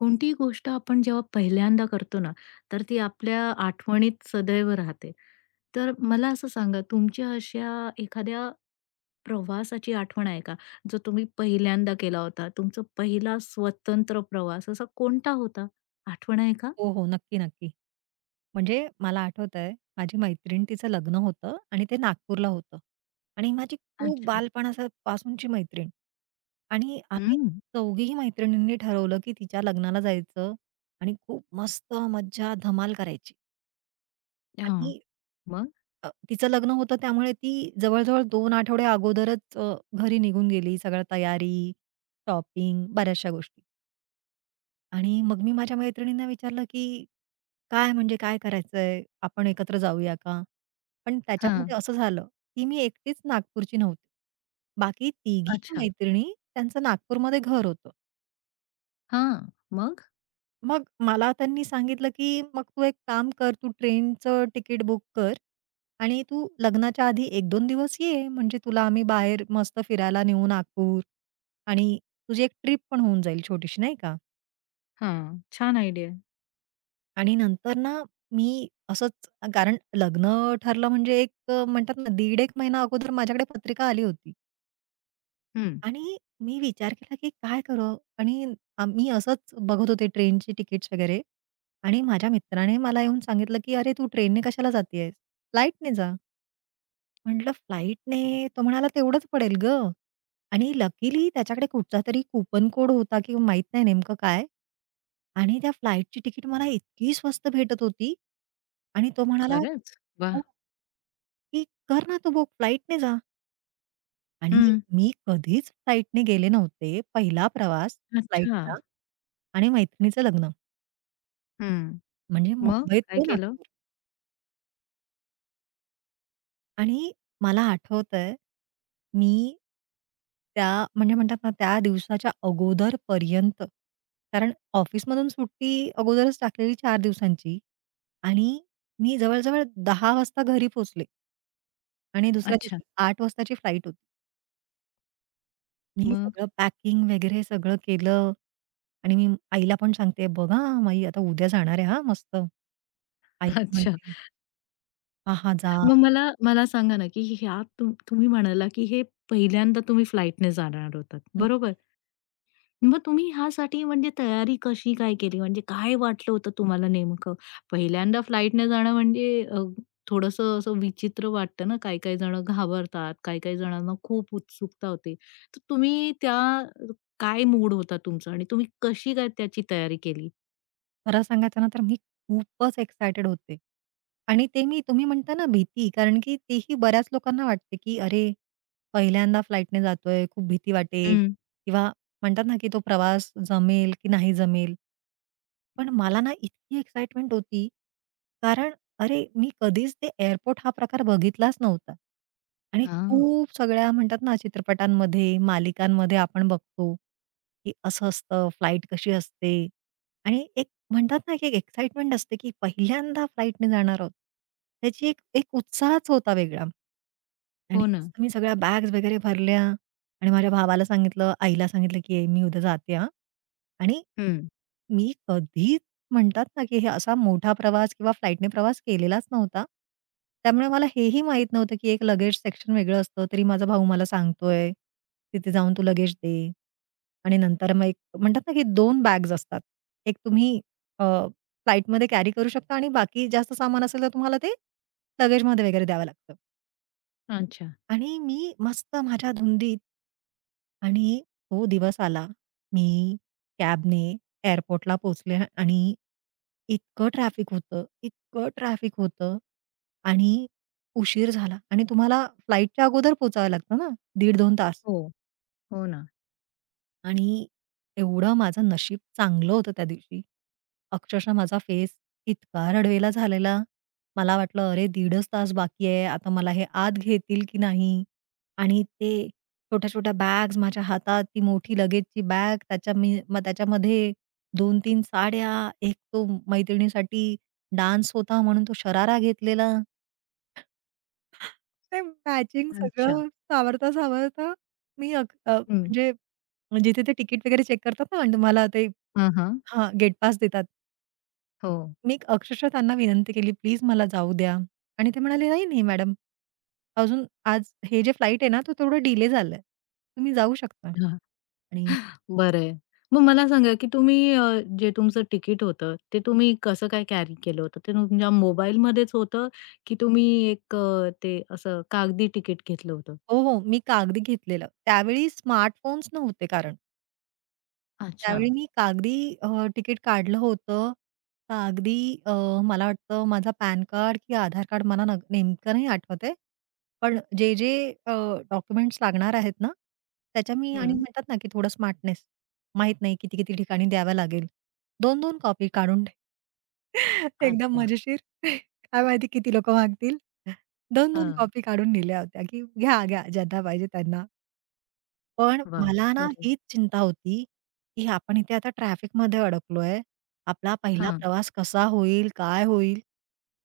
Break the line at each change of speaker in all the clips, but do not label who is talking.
कोणतीही गोष्ट आपण जेव्हा पहिल्यांदा करतो ना, तर ती आपल्या आठवणीत सदैव राहते. तर मला असं सांगा, तुमच्या अशा एखाद्या प्रवासाची आठवण आहे का? जो तुम्ही पहिल्यांदा केला होता? तुमचा पहिला स्वतंत्र प्रवास असा कोणता होता? आठवण आहे का?
हो, हो. नक्की, नक्की. म्हणजे मला आठवतंय, माझी मैत्रीण तिचं लग्न होतं आणि ते नागपूरला होतं आणि माझी खूप
अच्छा.
बालपणापासूनची मैत्रीण आणि आम्ही
हं.
चौघीही मैत्रिणींनी ठरवलं, की तिच्या लग्नाला जायचं आणि खूप मस्त मज्जा धमाल करायची. आणि
हां. मग?
तिचं लग्न होतं त्यामुळे ती जवळ-जवळ दोन आठवडे अगोदरच घरी निघून गेली. सगळ्या तयारी, शॉपिंग, बऱ्याचशा गोष्टी. आणि मग मी माझ्या मैत्रिणींना विचारलं, की काय म्हणजे काय करायचंय? आपण एकत्र जाऊया का? पण
हां.
त्याच्यामध्ये असं झालं, की मी एकटीच नागपूरची नव्हते. बाकी तिघी
अच्छा.
मैत्रिणी, त्यांचं नागपूरमध्ये घर होतं.
हां. मग?
मग मला त्यांनी सांगितलं, की "मग तू एक काम कर, तू ट्रेनचं तिकीट बुक कर आणि तू लग्नाच्या आधी 1-2 दिवस ये. म्हणजे तुला आम्ही बाहेर मस्त फिरायला नेऊ नागपूर आणि तुझी एक ट्रिप पण होऊन जाईल छोटीशी नाही का?"
हां. छान आयडिया आहे.
आणि नंतर ना, मी असंच, कारण लग्न ठरलं म्हणजे एक म्हणतात ना, दीड एक महिना अगोदर माझ्याकडे पत्रिका आली होती. आणि मी विचार केला, की काय करू? आणि आम्ही असंच बघत होते ट्रेनची तिकीट्स वगैरे आणि माझ्या मित्राने मला येऊन सांगितलं, की "अरे, तू ट्रेनने कशाला जाती, फ्लाईटने जा." म्हटलं, "फ्लाईटने?" तो म्हणाला, "तेवढंच पडेल गं." आणि लकीली त्याच्याकडे कुठचातरी कूपन कोड होता, की माहीत नाही नेमकं काय. आणि त्या फ्लाइटची तिकीट मला इतकी स्वस्त भेटत होती आणि तो म्हणाला,
खरंच? वाह!
"हो, की कर ना तू बुक, फ्लाइटने जा." आणि
हं.
मी कधीच फ्लाइटने गेले नव्हते. पहिला प्रवास
अच्छा.
फ्लाइटचा आणि मैत्रिणीचं लग्न
हं.
म्हणजे
मग
मुंबईत
काय
ते ना.
केलं?
आणि मला आठवतंय, मी त्या म्हणजे म्हणतात ना त्या दिवसाच्या अगोदरपर्यंत, कारण ऑफिसमधून सुट्टी अगोदरच टाकलेली 4 दिवसांची. आणि मी जवळ-जवळ 10 वाजता घरी पोहोचले. आणि दुसऱ्या
अच्छा.
दिवशी 8 वाजताची फ्लाइट होती. मी
मग?
सगळं पॅकिंग वगैरे सगळं केलं आणि मी आईला पण सांगते, "बघ माई आई, आता उद्या जाणार आहे हां मस्त." आई पण
अच्छा.
म्हणते, "हां, हां, जा."
मग मला मला सांगा ना, की ह्यात तुम्ही म्हणाला, की हे पहिल्यांदा तुम्ही फ्लाइटने जाणार होतात,
हं.
बरोबर? मग तुम्ही ह्यासाठी म्हणजे तयारी कशी काय केली? म्हणजे काय वाटलं होतं तुम्हाला नेमकं? पहिल्यांदा फ्लाइटने जाणं म्हणजे अ, थोडंसं असं विचित्र वाटतं ना, काही-काही जण घाबरतात, काही-काही जणांना खूप उत्सुकता होते. तर तुम्ही त्या काय मूड होता तुमचा आणि तुम्ही कशी काय त्याची तयारी केली?
खरं सांगायचं ना तर मी खूपच एक्सायटेड होते. आणि ते मी, तुम्ही म्हणता ना भीती, कारण की तेही बऱ्याच लोकांना वाटते, की अरे, पहिल्यांदा फ्लाइटने जातोय, खूप भीती वाटेल
हं.
किंवा म्हणतात ना, की तो प्रवास जमेल की नाही जमेल. पण मला ना इतकी एक्साईटमेंट होती, कारण अरे, मी कधीच ते एअरपोर्ट हा प्रकार बघितलाच नव्हता. आणि
हां.
खूप सगळ्या म्हणतात ना, चित्रपटांमध्ये, मालिकांमध्ये आपण बघतो, की असं असतं, फ्लाइट कशी असते आणि एक म्हणतात ना, की एक एक्साइटमेंट असते, की पहिल्यांदा फ्लाइटने जाणार आहोत. त्याची एक एक उत्साहच होता वेगळा. आणि
हो ना.
मस्त मी सगळ्या बॅग्स वगैरे भरल्या आणि माझ्या भावाला सांगितलं, आईला सांगितलं, की "ए, मी उद्या जाते हां." आणि
हं.
मी कधीच म्हणतात ना, की हे असा मोठा प्रवास किंवा फ्लाईटने प्रवास केलेलाच नव्हता. त्यामुळे मला हेही माहीत नव्हतं, की एक लगेज सेक्शन वेगळं असतं. तरी माझा भाऊ मला सांगतोय, "तिथे जाऊन तू लगेज दे." आणि नंतर मग एक म्हणतात ना, की 2 बॅग्स असतात. एक तुम्ही अ, फ्लाईटमध्ये कॅरी करू शकता आणि बाकी जास्त सामान असेल तर तुम्हाला ते लगेजमध्ये वगैरे द्यावं लागतं.
अच्छा.
आणि मी मस्त माझ्या धुंदीत. आणि तो दिवस आला. मी कॅबने एअरपोर्टला पोहोचले आणि इतकं ट्रॅफिक होतं, इतकं ट्रॅफिक होतं आणि उशीर झाला आणि तुम्हाला फ्लाईटच्या अगोदर पोहोचावं लागतं ना दीड़ दोन तास.
हो. हो ना.
आणि एवढं माझं नशीब चांगलं होतं त्या दिवशी. अक्षरशः माझा फेस इतका रडवेला झालेला. मला वाटलं, अरे 1.5च तास बाकी आहे. आता मला हे आत घेतील की नाही? आणि ते छोट्या-छोट्या बॅग्स माझ्या हातात, ती मोठी लगेजची बॅग, त्याच्या मी मग त्याच्यामध्ये 2-3 साड्या, एक तो मैत्रिणीसाठी डान्स होता म्हणून तो शरारा घेतलेला. ते मॅचिंग
अच्छा.
सगळं सावरता-सावरता मी
हं.
म्हणजे मग जिथे ते तिकीट वगैरे चेक करतात ना आणि तुम्हाला ते,
हां, हां.
हां, गेट पास देतात.
हो.
मी अक्षरशः त्यांना विनंती केली, "प्लीज मला जाऊ द्या." आणि ते म्हणाले, "नाही, नाही मॅडम. अजून आज हे जे फ्लाइट आहे ना, तो थोडा डिले झालाय. तुम्ही जाऊ शकता."
हां,
आणि
बरं आहे. मग मला सांगा, की तुम्ही जे तुमचं तिकीट होतं, ते तुम्ही कसं काय कॅरी केलं होतं? ते तुमच्या मोबाईलमध्येच होतं, की तुम्ही एक ते असं कागदी तिकीट घेतलं होतं?
हो, हो. मी कागदी घेतलेलं. त्यावेळी स्मार्टफोन्स नव्हते कारण.
अच्छा.
त्यावेळी मी कागदी अ, तिकीट काढलं होतं. कागदी अ, मला वाटतं माझा पॅन कार्ड की आधार कार्ड, मला न नेमकं नाही आठवत आहे. पण जे अ, डॉक्युमेंट्स लागणार आहेत ना, त्याच्या मी आणि
हं.
म्हणतात ना, की थोडं स्मार्टनेस, माहित नाही किती-किती ठिकाणी द्याव्या लागेल. 2-2 कॉपी काढून एकदम
अच्छा.
मजेशीर. काय माहिती किती लोकं मागतील. 2-2
हां.
कॉपी काढून दिल्या होत्या, की घ्या, घ्या, ज्यांना पाहिजे त्यांना. पण
वाह!
मला ना
बरं
हीच चिंता होती, की आपण इथे आता ट्रॅफिकमध्ये अडकलोय. आपला पहिला
हां,
प्रवास कसा होईल? काय होईल?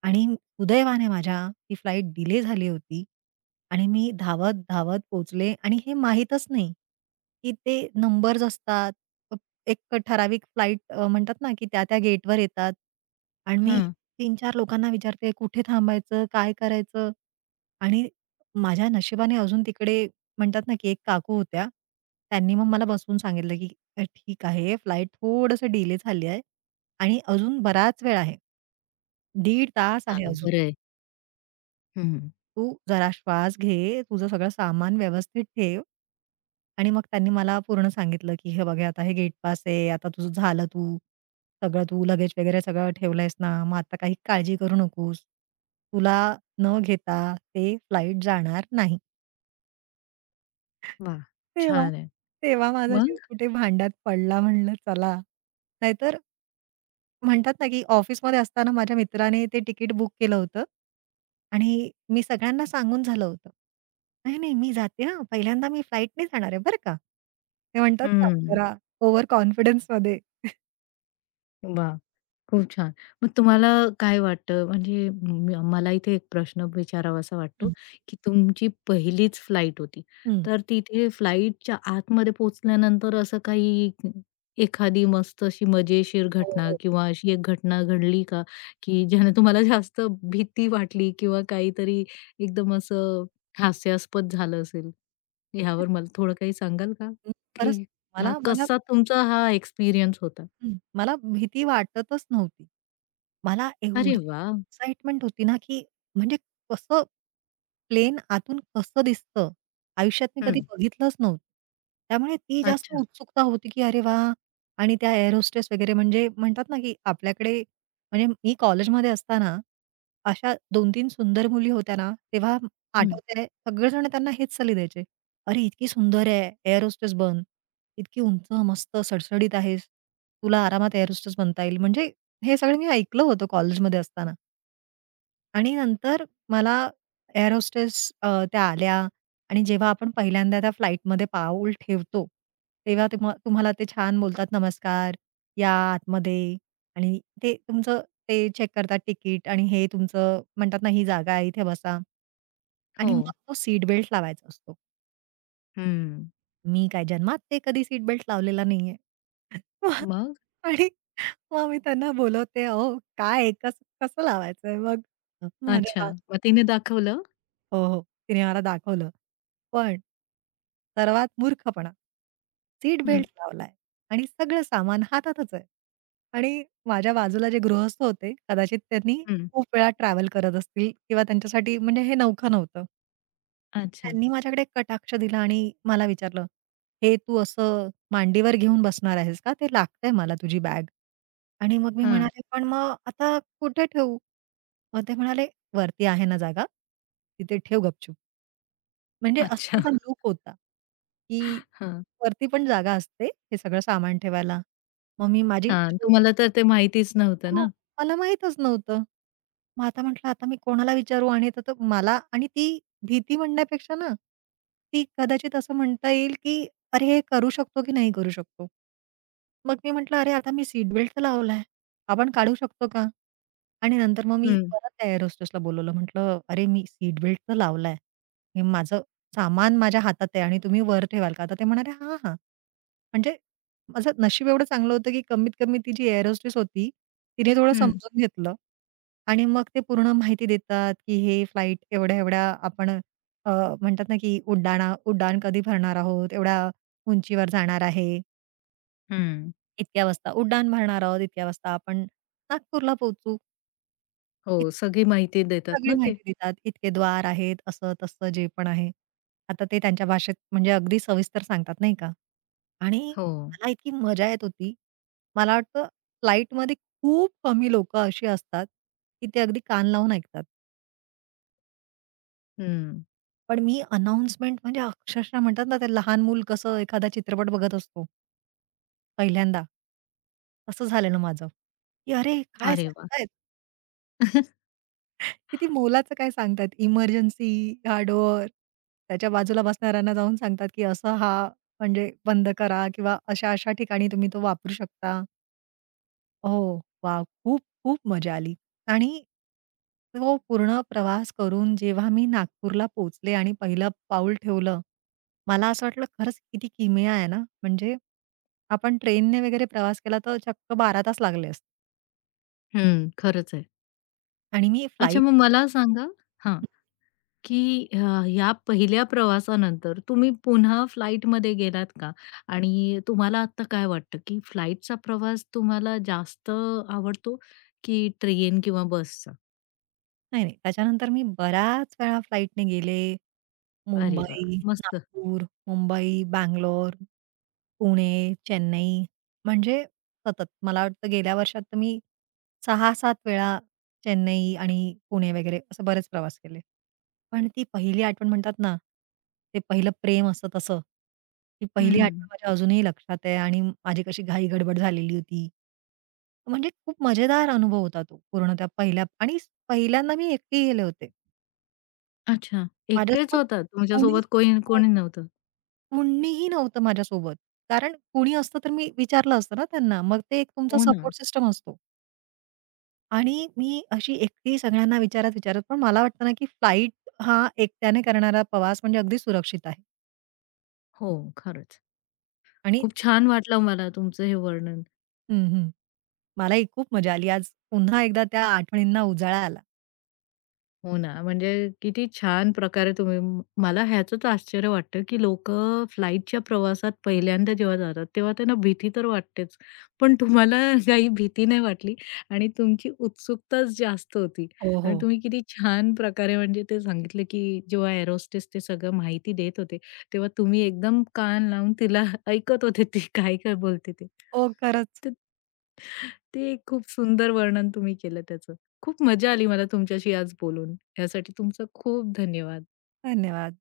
आणि सुदैवाने माझ्या ती फ्लाइट डिले झाली होती आणि मी धावत-धावत पोचले, आणि हे माहीतच नाही, की ते नंबर्स असतात. अ, एक ठराविक फ्लाइट म्हणतात ना, की त्या-त्या गेटवर येतात आणि मी
हां.
3-4 लोकांना विचारते, कुठे थांबायचं? काय करायचं? आणि माझ्या नशिबाने अजून तिकडे म्हणतात ना, की एक काकू होत्या. त्यांनी मग मला बसवून सांगितलं, की ठीक आहे, फ्लाइट थोडंसं डिले झाली आहे आणि अजून बराच वेळ आहे. 1.5 तास आहे
चला
अजून.
बरं आहे. हं,
तू जरा श्वास घे, तुझं सगळं सामान व्यवस्थित ठेव." आणि मग त्यांनी मला पूर्ण सांगितलं, की "हे बघ, आता हे गेट पास आहे. आता तुझं झालं तू. सगळं तू लगेज वगैरे सगळं ठेवलंयस ना, मग आता काही काळजी करू नकोस. तुला न घेता ते फ्लाइट जाणार नाही."
वाह!
तेव्हा,
छान आहे.
माझा जीव
मग?
कुठे भांड्यात पडला, म्हणलं चला. नाहीतर म्हणतात ना, की ऑफिसमध्ये असताना माझ्या मित्राने ते तिकीट बुक केलं होतं आणि मी सगळ्यांना सांगून झालं होतं. "नाही, नाही मी जाते हां, पहिल्यांदा मी फ्लाइटने जाणार आहे बरं का." ते म्हणतात ना,
हं.
जरा ओव्हर कॉन्फिडन्समध्ये.
वाह! खूप छान. मग तुम्हाला काय वाटतं म्हणजे मला इथे एक प्रश्न विचारावासा वाटतो,
हं,
की तुमची पहिलीच फ्लाइट होती.
हं.
तर तिथे फ्लाइटच्या आतमध्ये पोहोचल्यानंतर असं काही एखादी मस्त अशी मजेशीर
हो,
घटना
हो.
किंवा अशी एक घटना घडली का, की ज्याने तुम्हाला जास्त भीती वाटली किंवा काहीतरी एकदम असं हास्यास्पद झालं असेल?
मला-
ह्यावर मला थोडं काही सांगाल का?
खरंच
की हा
मला मला
कसा तुमचा हा एक्सपिरियन्स होता?
हं, मला भीती वाटतच नव्हती. मला
अरे
एवढी
वाह!
एक्साइटमेंट होती ना, की म्हणजे कसं प्लेन आतून कसं दिसतं, आयुष्यात मी कधी
हं.
बघितलंच नव्हतं. त्यामुळे ती जास्त
अच्छा.
उत्सुकता होती, की अरे वा. आणि त्या एअरोस्ट्रेस वगैरे म्हणजे म्हणतात ना, की आपल्याकडे म्हणजे मी कॉलेजमध्ये असताना अशा 2-3 सुंदर मुली होत्या ना, तेव्हा
हं,
आठवतंय सगळेजण त्यांना हेच सल्ले द्यायचे. "अरे, इतकी सुंदर आहे, एअर बन. इतकी उंच, मस्त, सडसडीत आहेस. तुला आरामात एअर बनता येईल." म्हणजे हे सगळं मी ऐकलं होतं कॉलेजमध्ये असताना. आणि नंतर मला एअर होस्टेस त्या आल्या आणि जेव्हा आपण पहिल्यांदा त्या फ्लाइटमध्ये पाऊल ठेवतो, तेव्हा तुम्हाला ते छान बोलतात, "नमस्कार, या आतमध्ये." आणि ते तुमचं, ते चेक करतात तिकीट आणि हे तुमचं म्हणतात ना, "ही जागा आहे, इथे बसा."
हो.
आणि मग तो सीट बेल्ट लावायचा असतो.
हं.
मी काय जन्मात ते कधी सीट बेल्ट लावलेला नाहीये. मग
मग?
आणि मग मी त्यांना बोलवते, "अहो काय कसं लावायचंय?" मग हं.
अच्छा. मग तिने दाखवलं?
हो, हो. तिने मला दाखवलं. पण सर्वात मूर्खपणा, सीट
हं,
बेल्ट लावलाय आणि सगळं सामान हातातच आहे. आणि माझ्या बाजूला जे गृहस्थ होते, कदाचित त्यांनी
हं.
खूप वेळा ट्रॅव्हल करत असतील किंवा त्यांच्यासाठी म्हणजे हे नवखं नव्हतं.
अच्छा.
त्यांनी माझ्याकडे एक कटाक्ष दिला आणि मला विचारलं, "हे तू असं मांडीवर घेऊन बसणार आहेस का? ते लागतंय मला तुझी बॅग." आणि मग मी
हां.
म्हणाले, "पण मग आता कुठे ठेवू?" मग ते म्हणाले, "वरती आहे ना जागा, तिथे ठेव गपचूप." म्हणजे असा
अच्छा.
त्यांचा लूक होता, की
हां.
वरती पण जागा असते, हे सगळं सामान ठेवायला. मग मी माझी
हां.
छोटीशी,
तुम्हाला तर ते माहितीच नव्हतं
हो,
ना?
मला माहीतच नव्हतं. मग आता म्हटलं, आता मी कोणाला विचारू, आणि तर मला आणि ती भीती म्हणण्यापेक्षा ना, ती कदाचित असं म्हणता येईल, की "अरे, हे करू शकतो की नाही करू शकतो?" मग मी म्हटलं, "अरे, आता मी सीट बेल्ट तर लावलाय. आपण काढू शकतो का?" आणि नंतर मग मी
हं,
परत त्या एअर होस्टेसला बोलवलं. म्हटलं, "अरे, मी सीट बेल्ट तर लावलाय. हे माझं सामान माझ्या हातात आहे आणि तुम्ही वर ठेवाल का?" तर ते म्हणाले, "हां, हां." म्हणजे माझं नशीब एवढं चांगलं होतं, की कमीत कमी ती जी एअर होस्टेस होती, तिने थोडं
हं.
समजून घेतलं. आणि मग ते पूर्ण माहिती देतात, की हे फ्लाइट एवढ्या-एवढ्या आपण अ, म्हणतात ना, की उड्डाण कधी भरणार आहोत, एवढ्या उंचीवर जाणार आहे,
हं.
इतक्या वाजता उड्डाण भरणार आहोत, इतक्या वाजता आपण नागपूरला पोहोचू. इत
हो, सगळी माहिती देतात
सगळी
ना ते.
माहिती देतात. इतके द्वार आहेत, असं-तसं जे पण आहे. आता ते त्यांच्या भाषेत म्हणजे अगदी सविस्तर सांगतात, नाही का? आणि
हो.
मला इतकी मजा येत होती. मला वाटतं फ्लाइटमध्ये खूप कमी लोकं अशी असतात, की ते अगदी कान लावून ऐकतात.
हं.
पण मी अनाउन्समेंट म्हणजे अक्षरशः म्हणतात ना, ते लहान मूल कसं एखादा चित्रपट बघत असतो पहिल्यांदा, तसं झालेलं माझं, की "अरे काय
अरे वाह!
सांगतायत? किती मोलाचं काय सांगतायत? इमर्जन्सी, हा डोअर." त्याच्या बाजूला बसणाऱ्यांना जाऊन सांगतात, की "असं हा म्हणजे बंद करा किंवा अशा-अशा ठिकाणी तुम्ही तो वापरू शकता." हो. वॉव! खूप, खूप मजा आली. आणि तो पूर्ण प्रवास करून जेव्हा मी नागपूरला पोचले, आणि पहिलं पाऊल ठेवलं, मला असं वाटलं खरंच किती किमया आहे ना, म्हणजे आपण ट्रेनने वगैरे प्रवास केला तर चक्क 12 तास लागले असते
हं, खरंच आहे.
आणि मी
अच्छा,
फ्लाइट,
मग मला सांगा हां. की अ, ह्या पहिल्या प्रवासानंतर तुम्ही पुन्हा फ्लाइटमध्ये गेलात का? आणि तुम्हाला आत्ता काय वाटतं, की फ्लाइटचा प्रवास तुम्हाला जास्त आवडतो, की ट्रेन किंवा बसचा?
नाही, नाही त्याच्यानंतर मी बऱ्याच वेळा फ्लाइटने गेले.
अरे वाह!
मुंबई,
मस्त.
नागपूर, मुंबई, बंगलोर, पुणे, चेन्नई, म्हणजे सतत. मला वाटतं गेल्या वर्षात तर मी 6-7 वेळा चेन्नई आणि पुणे वगैरे असे बरेच प्रवास केले. पण ती पहिली आठवण म्हणतात ना, ते पहिलं प्रेम असतं तसं. ती पहिली, हं, आठवण
हं.
माझ्या अजूनही लक्षात आहे आणि माझी कशी घाई-गडबड झालेली होती. म्हणजे खूप मजेदार अनुभव होता तो पूर्ण त्या पहिल्या, आणि पहिल्यांदा मी एकटी गेले होते.
अच्छा. एकटेच
माझ्यासोबत
होता,
कोणी
तुमच्यासोबत कोणी
हो.
कोणी नव्हतं?
कुणीही नव्हतं माझ्यासोबत. कारण कुणी असतं तर मी विचारलं असतं ना त्यांना. मग ते एक तुमचा
हो ना.
सपोर्ट सिस्टम असतो. आणि मी अशी एकटी सगळ्यांना विचारत, विचारत, पण मला वाटतं ना, की फ्लाइट हा एकट्याने करणारा प्रवास म्हणजे अगदी सुरक्षित आहे.
हो, खरंच.
आणि
खूप छान वाटलं मला तुमचं हे वर्णन.
हं, हं. मलाही खूप मजा आली. आज पुन्हा एकदा त्या आठवणींना उजाळा आला.
हो ना, म्हणजे किती छान प्रकारे तुम्ही म- मला ह्याचंच आश्चर्य वाटतं, की लोकं फ्लाइटच्या प्रवासात पहिल्यांदा जेव्हा जातात, तेव्हा त्यांना भीती तर वाटतेच. पण तुम्हाला काही भीती नाही वाटली आणि तुमची उत्सुकताच जास्त होती
हो,
आणि
हो.
तुम्ही किती छान प्रकारे म्हणजे ते सांगितलं, की जेव्हा एअरोस्टेस ते सगळं माहिती देत होते, तेव्हा तुम्ही एकदम कान लावून तिला ऐकत होते ती काय-काय बोलते ते.
हो, खरंच.
तर ते खूप सुंदर वर्णन तुम्ही केलं त्याचं. खूप मजा आली मला तुमच्याशी आज बोलून. यासाठी तुमचा खूप धन्यवाद.
धन्यवाद.